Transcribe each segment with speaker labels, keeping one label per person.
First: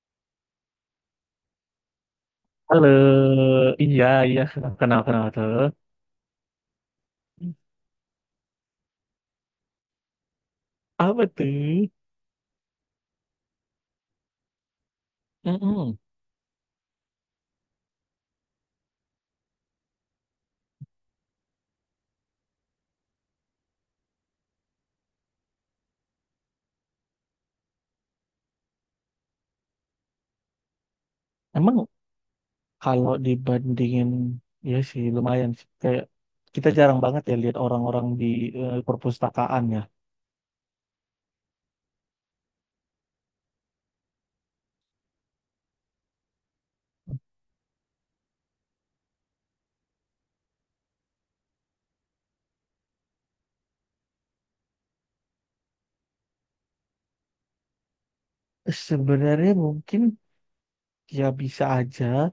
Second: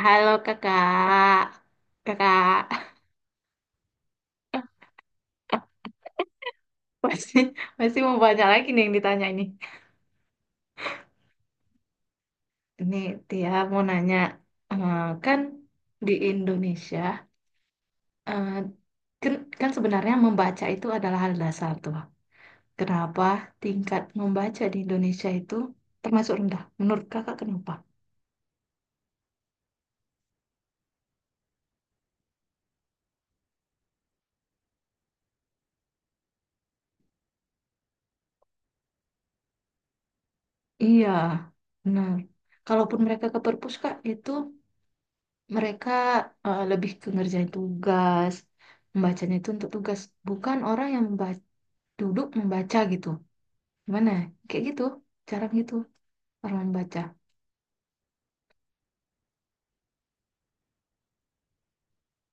Speaker 1: Halo kakak, kakak
Speaker 2: Halo, iya iya kenal kenal tuh.
Speaker 1: masih masih mau banyak lagi nih yang ditanya ini.
Speaker 2: Apa tuh?
Speaker 1: Ini Tia mau nanya, eh, kan
Speaker 2: Mm-mm.
Speaker 1: di Indonesia, eh, kan, kan sebenarnya membaca itu adalah hal dasar tuh. Kenapa tingkat membaca di Indonesia itu termasuk rendah? Menurut kakak kenapa?
Speaker 2: Emang kalau dibandingin, ya sih lumayan sih. Kayak kita jarang banget ya lihat orang-orang di perpustakaan ya.
Speaker 1: Iya, benar. Kalaupun mereka ke perpus kak, itu mereka lebih ke ngerjain tugas, membacanya itu untuk tugas, bukan orang yang membaca duduk membaca gitu. Gimana? Kayak gitu, cara membaca.
Speaker 2: Sebenarnya mungkin ya bisa aja.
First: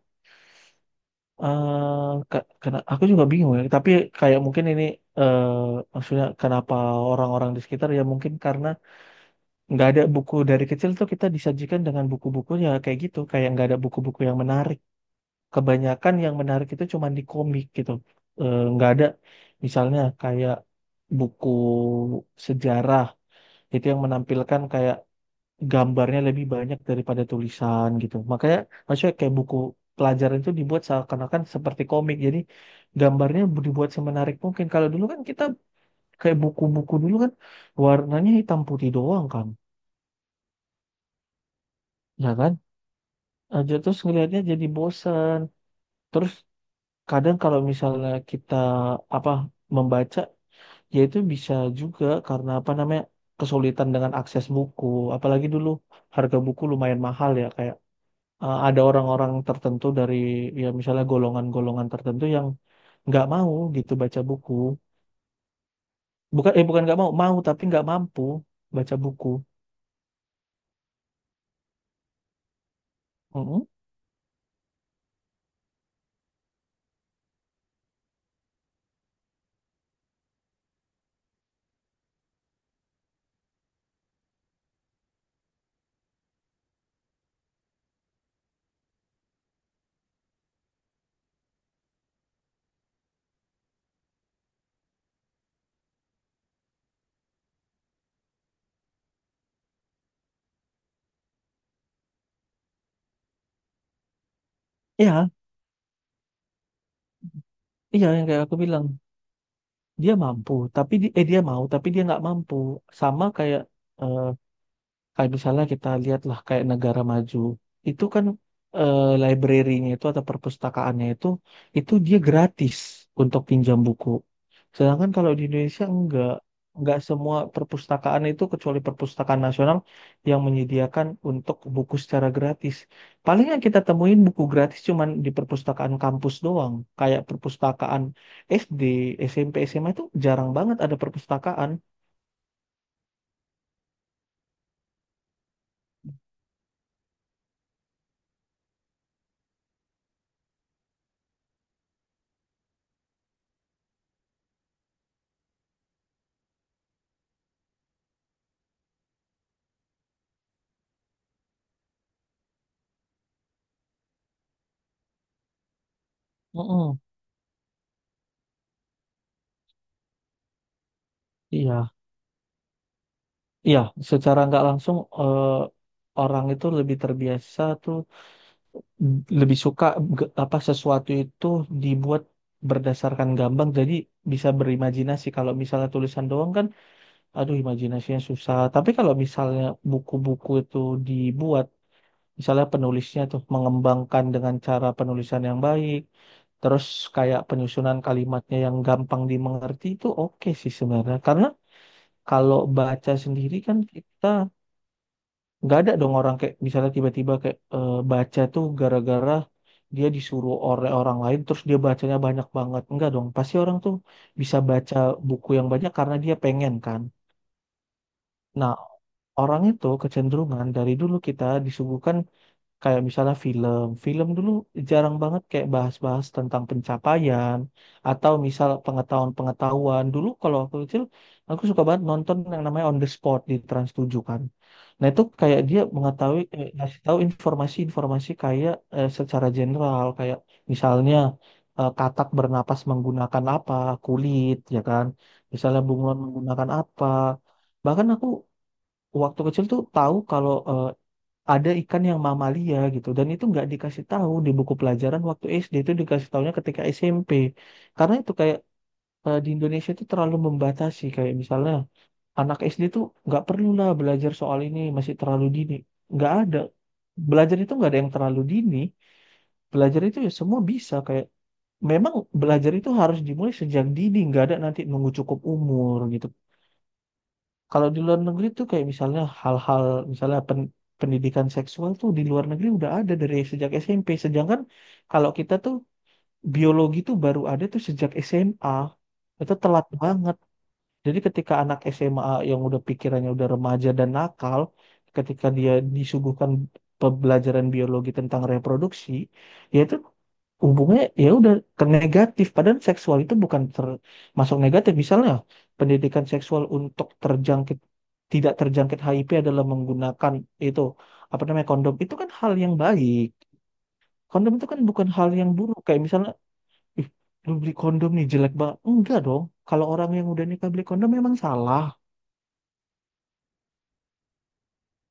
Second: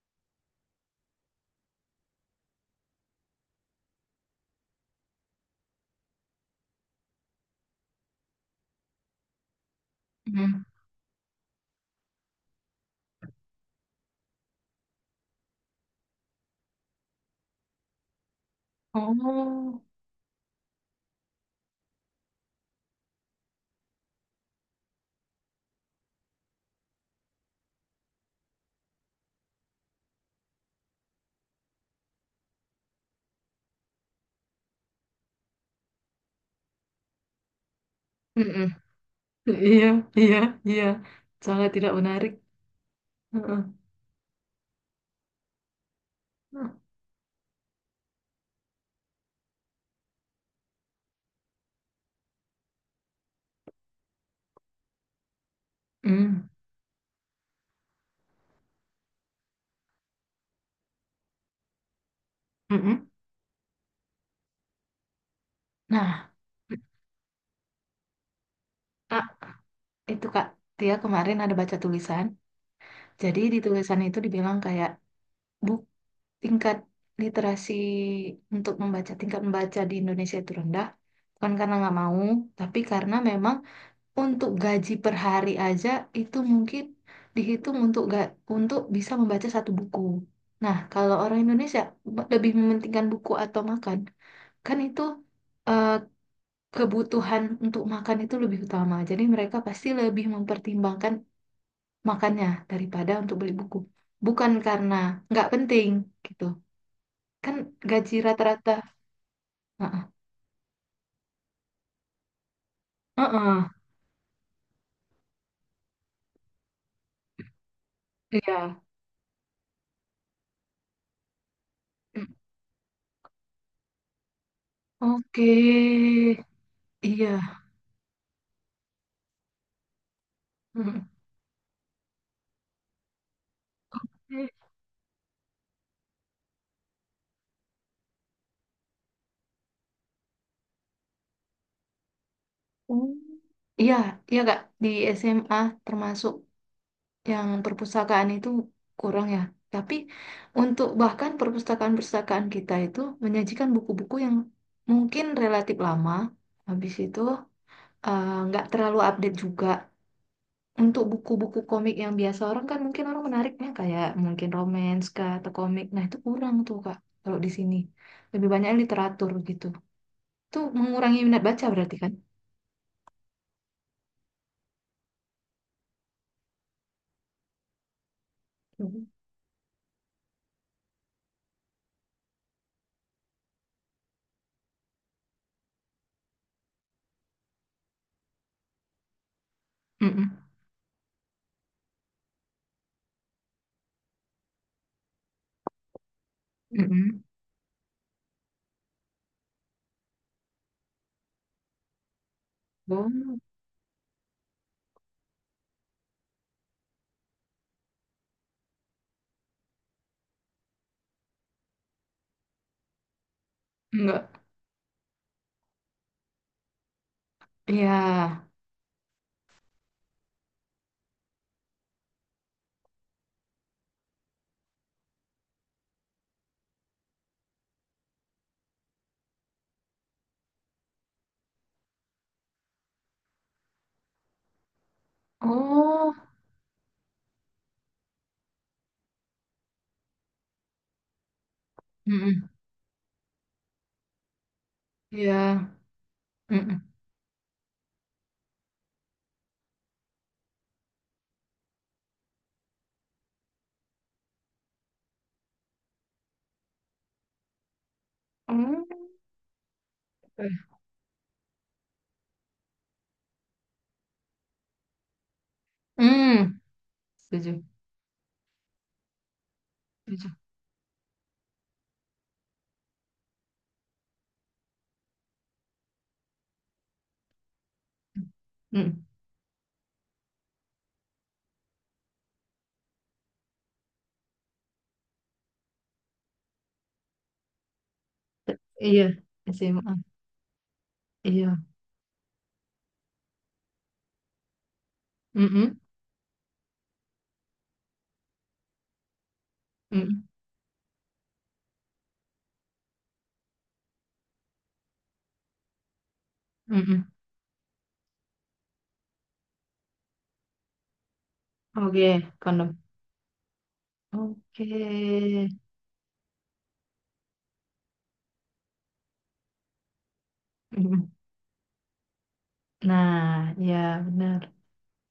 Speaker 2: Kena, aku juga bingung ya. Tapi kayak mungkin ini eh maksudnya kenapa orang-orang di sekitar ya mungkin karena nggak ada buku,
Speaker 1: Hmm.
Speaker 2: dari kecil tuh kita disajikan dengan buku-buku ya kayak gitu. Kayak nggak ada buku-buku yang menarik, kebanyakan yang menarik itu cuma di komik gitu. Nggak ada
Speaker 1: Oh.
Speaker 2: misalnya kayak buku sejarah itu yang menampilkan kayak gambarnya lebih banyak daripada tulisan gitu. Makanya maksudnya kayak buku pelajaran itu dibuat seakan-akan seperti komik. Jadi gambarnya dibuat semenarik mungkin. Kalau dulu kan kita kayak buku-buku dulu kan warnanya hitam
Speaker 1: Mm-mm.
Speaker 2: putih doang kan,
Speaker 1: Iya, iya, iya. Sangat tidak menarik.
Speaker 2: ya kan? Aja
Speaker 1: Heeh.
Speaker 2: terus ngelihatnya jadi bosan. Terus kadang kalau misalnya kita apa membaca, ya itu bisa juga karena apa namanya kesulitan dengan akses buku. Apalagi dulu harga
Speaker 1: Mm.
Speaker 2: buku lumayan mahal ya, kayak ada orang-orang tertentu dari ya misalnya golongan-golongan tertentu yang
Speaker 1: Mm-mm.
Speaker 2: nggak mau gitu baca buku.
Speaker 1: Nah,
Speaker 2: Bukan nggak mau mau, tapi nggak mampu baca
Speaker 1: ah,
Speaker 2: buku.
Speaker 1: itu Kak, dia kemarin ada baca tulisan. Jadi di
Speaker 2: Mm-mm.
Speaker 1: tulisan itu dibilang kayak buk tingkat literasi untuk membaca, tingkat membaca di Indonesia itu rendah. Bukan karena nggak mau, tapi karena memang untuk gaji per hari aja itu mungkin dihitung untuk bisa membaca satu buku. Nah, kalau orang Indonesia lebih mementingkan buku atau makan, kan itu eh, kebutuhan untuk makan itu lebih utama. Jadi mereka pasti lebih mempertimbangkan makannya daripada untuk beli buku. Bukan karena
Speaker 2: Iya
Speaker 1: nggak penting gitu. Kan
Speaker 2: iya
Speaker 1: gaji
Speaker 2: yang kayak aku
Speaker 1: rata-rata.
Speaker 2: bilang
Speaker 1: Heeh,
Speaker 2: dia mampu tapi dia mau tapi dia nggak mampu, sama kayak
Speaker 1: heeh,
Speaker 2: eh, kayak misalnya kita lihatlah kayak negara maju itu kan
Speaker 1: iya.
Speaker 2: library-nya itu atau perpustakaannya itu dia
Speaker 1: Mm.
Speaker 2: gratis untuk pinjam buku. Sedangkan kalau di
Speaker 1: Oke,
Speaker 2: Indonesia enggak semua
Speaker 1: iya.
Speaker 2: perpustakaan itu kecuali perpustakaan nasional yang menyediakan
Speaker 1: Mm.
Speaker 2: untuk buku secara gratis. Paling yang kita temuin buku
Speaker 1: Oke.
Speaker 2: gratis cuman di perpustakaan kampus doang. Kayak perpustakaan SD, SMP, SMA itu jarang banget ada perpustakaan.
Speaker 1: Oh. Iya, iya Kak, di SMA termasuk yang perpustakaan itu kurang ya. Tapi untuk bahkan perpustakaan-perpustakaan kita itu menyajikan buku-buku yang mungkin relatif lama, habis itu nggak terlalu update juga. Untuk buku-buku komik yang biasa orang kan mungkin orang menariknya kayak mungkin romance kah atau komik. Nah itu kurang tuh Kak,
Speaker 2: Mm-mm.
Speaker 1: kalau di sini. Lebih banyak literatur gitu. Itu mengurangi minat baca
Speaker 2: Iya.
Speaker 1: berarti kan?
Speaker 2: Iya, secara nggak langsung orang itu lebih terbiasa tuh
Speaker 1: Mhm.
Speaker 2: lebih suka apa sesuatu itu dibuat berdasarkan gambar jadi bisa berimajinasi. Kalau misalnya tulisan doang kan, aduh imajinasinya susah. Tapi kalau misalnya
Speaker 1: Mm-mm.
Speaker 2: buku-buku itu dibuat, misalnya penulisnya tuh mengembangkan dengan cara penulisan yang baik, terus
Speaker 1: Mm-mm.
Speaker 2: kayak penyusunan kalimatnya yang gampang dimengerti itu oke sih sebenarnya. Karena kalau baca
Speaker 1: Oh.
Speaker 2: sendiri kan kita nggak ada dong orang kayak misalnya tiba-tiba kayak baca tuh gara-gara dia disuruh oleh orang lain terus dia bacanya banyak banget, enggak dong, pasti orang tuh
Speaker 1: Enggak.
Speaker 2: bisa baca buku yang banyak karena dia pengen kan.
Speaker 1: Iya.
Speaker 2: Nah, orang itu kecenderungan dari dulu kita disuguhkan kayak misalnya film, film dulu jarang banget kayak bahas-bahas tentang pencapaian atau misal pengetahuan-pengetahuan. Dulu kalau aku kecil, aku suka banget nonton yang namanya On the Spot di Trans 7 kan. Nah itu kayak dia
Speaker 1: Oh.
Speaker 2: mengetahui, ngasih tahu informasi-informasi kayak secara general, kayak misalnya katak
Speaker 1: Mm-mm.
Speaker 2: bernapas menggunakan apa, kulit, ya kan.
Speaker 1: Iya.
Speaker 2: Misalnya bunglon menggunakan
Speaker 1: Mm-mm.
Speaker 2: apa. Bahkan aku waktu kecil tuh tahu kalau ada ikan yang mamalia gitu, dan itu nggak dikasih tahu di buku pelajaran waktu SD, itu dikasih tahunya ketika SMP karena itu kayak
Speaker 1: Mm.
Speaker 2: di Indonesia itu terlalu membatasi kayak misalnya anak SD itu nggak perlu lah belajar soal ini masih terlalu dini, nggak ada,
Speaker 1: Mm.
Speaker 2: belajar
Speaker 1: Setuju.
Speaker 2: itu nggak ada yang terlalu dini, belajar itu
Speaker 1: Setuju.
Speaker 2: ya semua bisa kayak memang belajar itu harus dimulai sejak dini, nggak ada nanti nunggu cukup umur gitu. Kalau di luar negeri tuh kayak
Speaker 1: Mm.
Speaker 2: misalnya hal-hal misalnya pendidikan seksual tuh di luar negeri udah ada dari sejak SMP. Sedangkan kalau kita tuh biologi tuh baru ada tuh sejak SMA.
Speaker 1: Iya.
Speaker 2: Itu telat
Speaker 1: SMA.
Speaker 2: banget. Jadi ketika
Speaker 1: Iya.
Speaker 2: anak SMA yang udah pikirannya udah remaja dan nakal, ketika dia
Speaker 1: Mm-mm.
Speaker 2: disuguhkan pembelajaran biologi tentang reproduksi, ya itu
Speaker 1: Mm-mm.
Speaker 2: hubungannya ya udah ke negatif. Padahal seksual itu bukan termasuk negatif. Misalnya pendidikan seksual
Speaker 1: Mm-mm.
Speaker 2: untuk terjangkit, tidak terjangkit HIV adalah menggunakan itu apa namanya kondom. Itu kan
Speaker 1: Oke.
Speaker 2: hal yang
Speaker 1: Kondom.
Speaker 2: baik. Kondom
Speaker 1: Oke.
Speaker 2: itu kan bukan hal yang buruk. Kayak misalnya, ih, lu beli kondom nih jelek banget. Enggak dong. Kalau orang yang udah nikah beli kondom
Speaker 1: mm
Speaker 2: memang salah.
Speaker 1: Nah, ya benar.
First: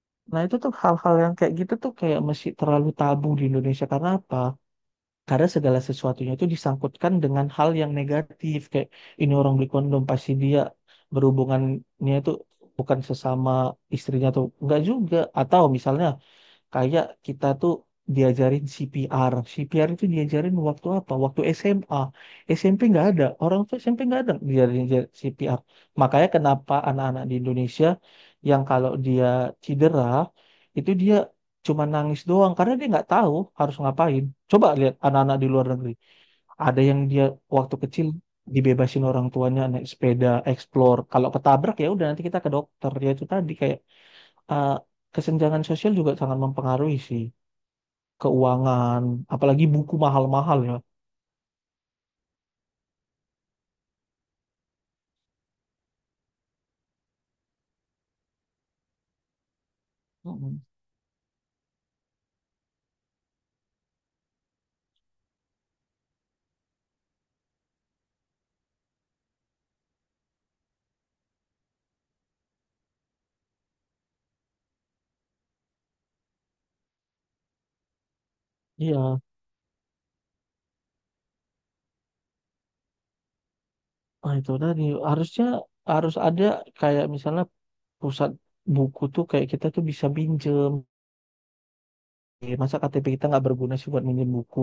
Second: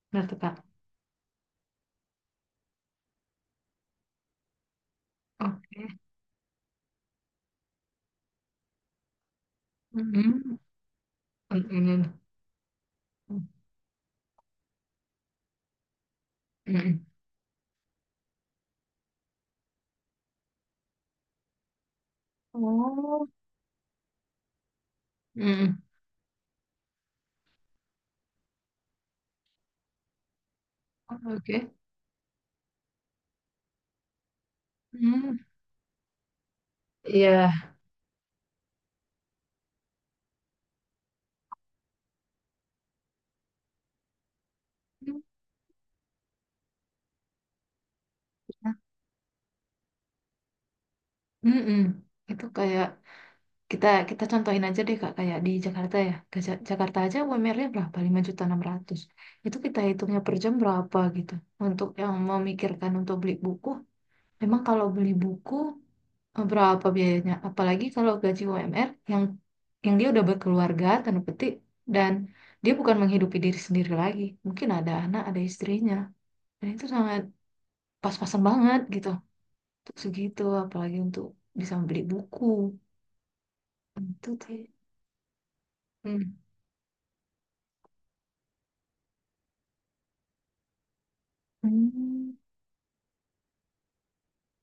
Speaker 1: Benar tuh,
Speaker 2: Nah,
Speaker 1: Kak.
Speaker 2: itu tuh hal-hal yang kayak gitu tuh kayak masih terlalu tabu di Indonesia. Karena apa? Karena segala
Speaker 1: Oke.
Speaker 2: sesuatunya itu disangkutkan dengan hal yang negatif. Kayak ini orang beli kondom, pasti
Speaker 1: Mm-mm.
Speaker 2: dia berhubungannya
Speaker 1: Mm-mm.
Speaker 2: itu bukan sesama istrinya atau enggak juga. Atau misalnya kayak
Speaker 1: Mm-mm.
Speaker 2: kita tuh diajarin CPR. CPR itu diajarin waktu apa? Waktu SMA. SMP nggak ada.
Speaker 1: Oh.
Speaker 2: Orang tuh SMP nggak ada diajarin diajarin CPR.
Speaker 1: Mm-mm.
Speaker 2: Makanya kenapa anak-anak di Indonesia yang kalau dia cedera, itu dia
Speaker 1: Oke.
Speaker 2: cuma nangis doang. Karena dia nggak tahu harus ngapain. Coba lihat anak-anak
Speaker 1: Mm.
Speaker 2: di luar negeri. Ada yang dia
Speaker 1: Iya.
Speaker 2: waktu kecil dibebasin orang tuanya naik sepeda, explore. Kalau ketabrak ya udah nanti kita ke dokter. Ya itu tadi kayak eh,
Speaker 1: Mm.
Speaker 2: kesenjangan sosial juga sangat mempengaruhi sih, keuangan, apalagi buku mahal-mahal ya.
Speaker 1: Mm-mm. Itu kayak Kita kita contohin aja deh Kak kayak di Jakarta ya. Ke Jakarta aja UMR-nya berapa? Lima juta enam ratus. Itu kita hitungnya per jam
Speaker 2: Mm-mm.
Speaker 1: berapa gitu. Untuk yang memikirkan untuk beli buku, memang kalau beli buku berapa biayanya? Apalagi kalau gaji UMR yang dia udah berkeluarga tanda petik dan dia bukan menghidupi diri sendiri lagi. Mungkin ada anak, ada istrinya. Dan itu sangat pas-pasan banget gitu.
Speaker 2: Iya,
Speaker 1: Untuk segitu apalagi untuk bisa beli buku. Itu
Speaker 2: nah itu
Speaker 1: sih.
Speaker 2: tadi harusnya harus
Speaker 1: Hmm.
Speaker 2: ada kayak misalnya pusat buku tuh kayak kita tuh bisa pinjem.
Speaker 1: Hmm.
Speaker 2: Iya, masa KTP kita nggak berguna sih buat minjem buku?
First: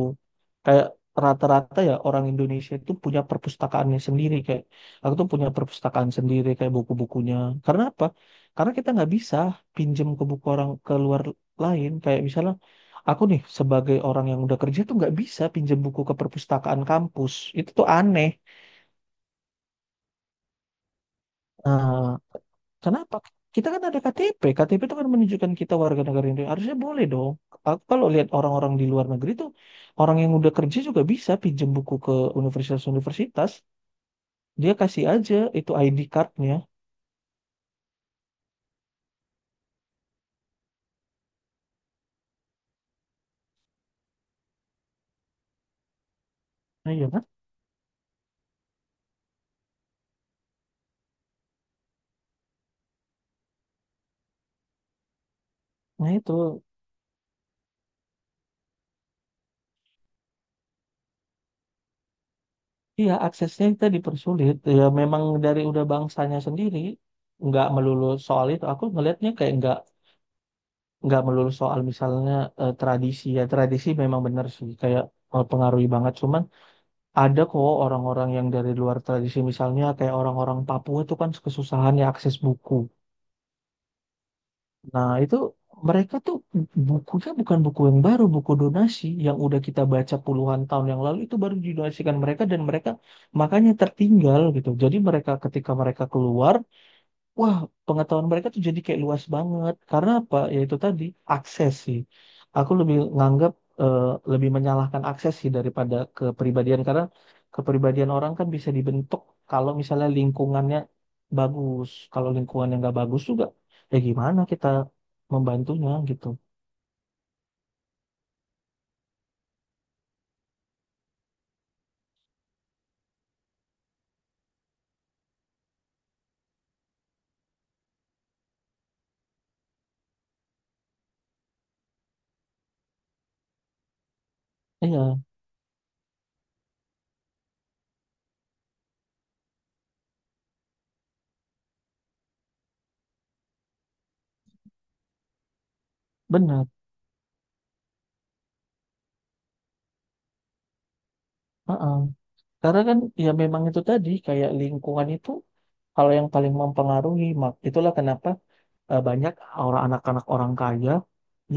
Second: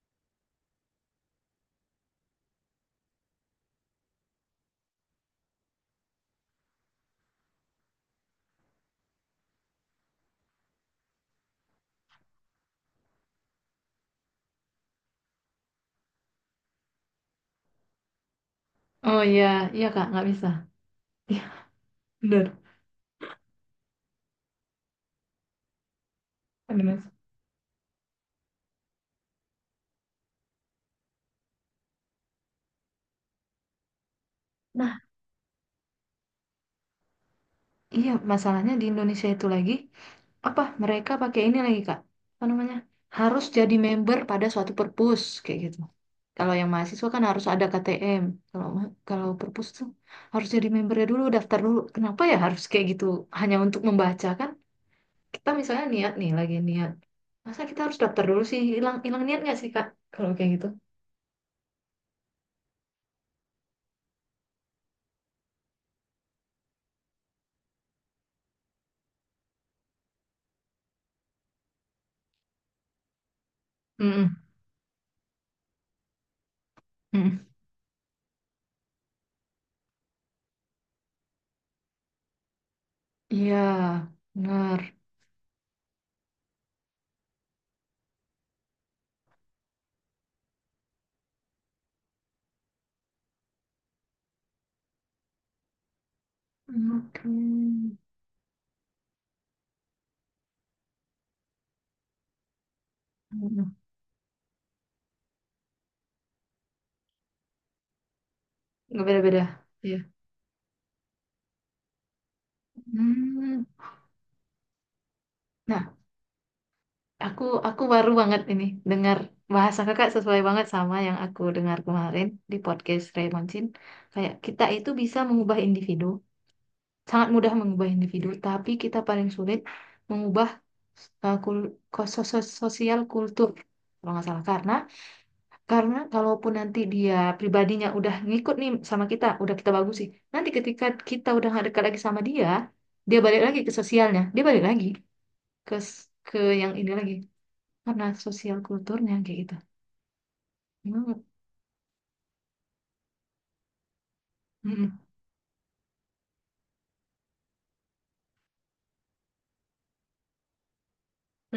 Speaker 2: Kayak rata-rata ya orang Indonesia itu punya perpustakaannya sendiri. Kayak aku tuh punya perpustakaan sendiri kayak buku-bukunya. Karena apa? Karena kita nggak bisa pinjem ke buku orang ke luar lain. Kayak misalnya aku nih sebagai orang yang udah kerja tuh nggak bisa pinjem buku ke perpustakaan kampus. Itu tuh aneh.
Speaker 1: Oh, iya, iya Kak, nggak bisa. Iya,
Speaker 2: Nah,
Speaker 1: benar.
Speaker 2: kenapa? Kita kan ada KTP. KTP itu kan menunjukkan kita warga negara Indonesia. Harusnya
Speaker 1: Ada Mas.
Speaker 2: boleh dong. Aku kalau lihat orang-orang di luar negeri tuh, orang yang udah kerja juga bisa pinjem buku ke universitas-universitas. Dia
Speaker 1: Nah,
Speaker 2: kasih aja itu ID cardnya.
Speaker 1: iya masalahnya di Indonesia itu lagi apa mereka pakai ini lagi Kak? Apa namanya? Harus jadi member pada suatu perpus kayak gitu. Kalau yang
Speaker 2: Nah, iya
Speaker 1: mahasiswa kan
Speaker 2: kan?
Speaker 1: harus ada KTM. Kalau perpus tuh harus jadi membernya dulu, daftar dulu. Kenapa ya harus kayak gitu? Hanya untuk membaca kan? Kita misalnya
Speaker 2: Nah
Speaker 1: niat nih
Speaker 2: itu,
Speaker 1: lagi niat. Masa kita harus daftar dulu sih? Hilang hilang niat nggak sih Kak? Kalau kayak gitu?
Speaker 2: iya aksesnya kita dipersulit. Ya memang dari udah bangsanya sendiri, nggak melulu soal itu. Aku ngelihatnya kayak nggak melulu soal misalnya tradisi, ya tradisi memang
Speaker 1: Mm-mm.
Speaker 2: benar sih kayak pengaruhi banget. Cuma ada
Speaker 1: Mm-mm.
Speaker 2: kok orang-orang yang dari luar tradisi misalnya kayak orang-orang Papua itu kan kesusahan ya akses buku.
Speaker 1: Iya, benar.
Speaker 2: Nah itu mereka tuh bukunya bukan buku yang baru, buku donasi yang udah kita baca puluhan tahun yang lalu itu baru didonasikan mereka, dan mereka makanya tertinggal gitu. Jadi mereka ketika mereka keluar,
Speaker 1: Oke.
Speaker 2: wah, pengetahuan mereka tuh jadi kayak luas banget. Karena apa? Ya itu tadi akses sih. Aku lebih nganggap eh, lebih menyalahkan akses sih daripada kepribadian karena kepribadian orang kan bisa
Speaker 1: Nggak
Speaker 2: dibentuk
Speaker 1: beda-beda.
Speaker 2: kalau
Speaker 1: Iya.
Speaker 2: misalnya lingkungannya bagus. Kalau lingkungannya nggak bagus juga,
Speaker 1: Hmm.
Speaker 2: ya gimana kita
Speaker 1: Nah,
Speaker 2: membantunya gitu.
Speaker 1: aku baru banget ini dengar bahasa kakak sesuai banget sama yang aku dengar kemarin di podcast Raymondin. Kayak kita itu bisa mengubah individu, sangat mudah mengubah individu, tapi kita paling sulit mengubah sosial kultur kalau nggak salah, karena
Speaker 2: Iya,
Speaker 1: Karena kalaupun nanti dia pribadinya udah ngikut nih sama kita, udah kita bagus sih. Nanti ketika kita udah nggak dekat lagi sama dia, dia balik lagi ke sosialnya, dia balik lagi ke
Speaker 2: benar.
Speaker 1: yang ini lagi karena sosial kulturnya kayak gitu. Hmm.
Speaker 2: Heeh. Karena kan ya memang itu tadi kayak
Speaker 1: Mm-mm.
Speaker 2: lingkungan itu kalau yang paling mempengaruhi, mak itulah kenapa banyak orang anak-anak orang kaya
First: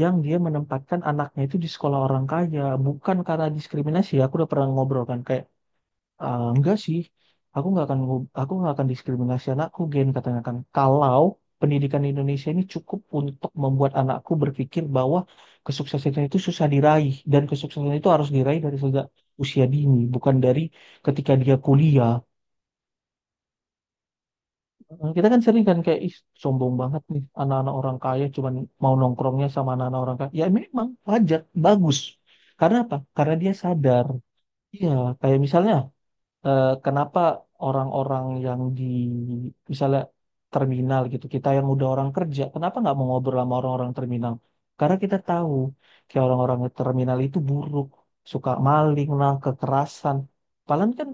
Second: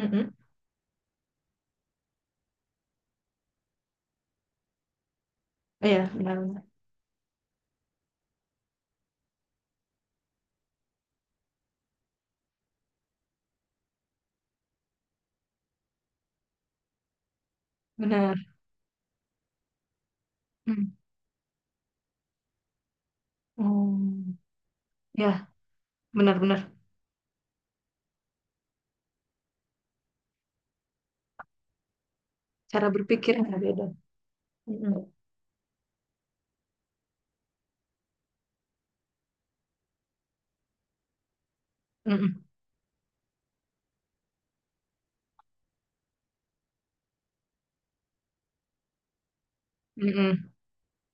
Speaker 2: yang dia menempatkan anaknya itu di sekolah orang kaya, bukan karena diskriminasi, aku udah pernah ngobrol kan kayak
Speaker 1: Iya, benar.
Speaker 2: "Ah, enggak sih, aku nggak akan aku nggak akan diskriminasi anakku Gen," katanya kan, kalau pendidikan di Indonesia ini cukup untuk membuat anakku berpikir bahwa kesuksesan itu susah diraih, dan kesuksesan itu harus
Speaker 1: Benar.
Speaker 2: diraih dari sejak usia dini bukan dari
Speaker 1: Mm.
Speaker 2: ketika dia kuliah.
Speaker 1: Oh,
Speaker 2: Kita
Speaker 1: ya,
Speaker 2: kan sering kan kayak, ih,
Speaker 1: benar-benar.
Speaker 2: sombong banget nih anak-anak orang kaya cuman mau nongkrongnya sama anak-anak orang kaya. Ya memang wajar, bagus. Karena
Speaker 1: Cara
Speaker 2: apa?
Speaker 1: berpikir
Speaker 2: Karena dia
Speaker 1: yang beda.
Speaker 2: sadar. Iya,
Speaker 1: Mm-mm.
Speaker 2: kayak misalnya kenapa orang-orang yang di misalnya terminal gitu, kita yang udah orang kerja,
Speaker 1: Mm-mm.
Speaker 2: kenapa nggak mau ngobrol sama orang-orang terminal? Karena kita tahu kayak orang-orang di terminal itu buruk, suka maling lah, kekerasan.
Speaker 1: Mm-mm.
Speaker 2: Padahal kan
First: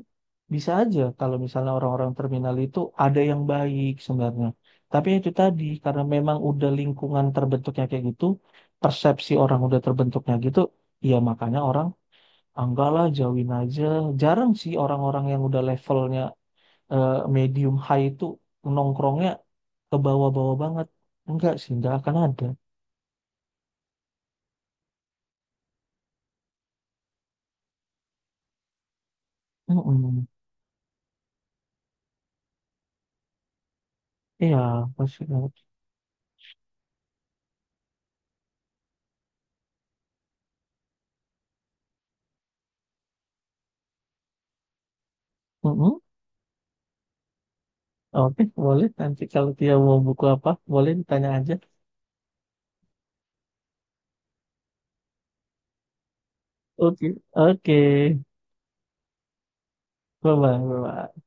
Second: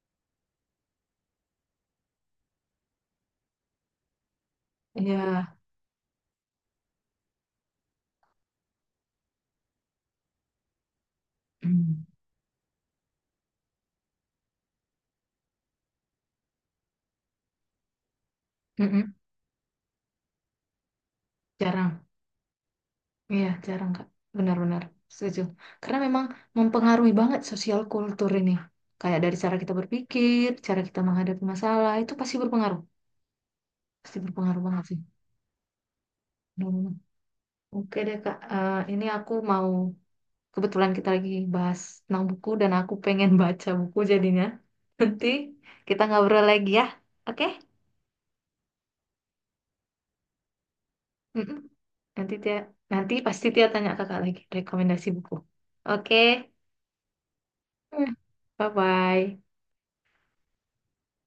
Speaker 2: bisa aja kalau misalnya orang-orang terminal itu ada yang baik sebenarnya. Tapi itu
Speaker 1: Iya.
Speaker 2: tadi karena memang udah lingkungan terbentuknya kayak gitu, persepsi orang udah terbentuknya gitu, ya makanya orang,
Speaker 1: Mm.
Speaker 2: ah, enggak lah, jauhin aja. Jarang sih orang-orang yang udah levelnya eh, medium high itu
Speaker 1: Mm-mm.
Speaker 2: nongkrongnya ke bawah-bawah banget. Enggak sih,
Speaker 1: Cara
Speaker 2: enggak akan ada.
Speaker 1: Iya, jarang Kak. Benar-benar setuju. Karena memang mempengaruhi banget sosial kultur ini. Kayak dari cara kita
Speaker 2: Mm-mm.
Speaker 1: berpikir, cara kita menghadapi masalah, itu pasti berpengaruh. Pasti
Speaker 2: Iya,
Speaker 1: berpengaruh banget sih.
Speaker 2: pasti. Enggak.
Speaker 1: Benar-benar. Oke deh Kak. Ini aku mau, kebetulan kita lagi bahas tentang buku dan aku pengen baca buku jadinya. Nanti
Speaker 2: Mm-mm.
Speaker 1: kita ngobrol lagi ya, oke?
Speaker 2: Oke, boleh. Nanti kalau dia mau buku apa, boleh ditanya aja.
Speaker 1: Mm-mm. Nanti Tia, nanti pasti Tia tanya Kakak lagi rekomendasi buku. Oke.
Speaker 2: Oke. Oke,
Speaker 1: Hmm. Bye-bye.
Speaker 2: bye-bye. Bye-bye.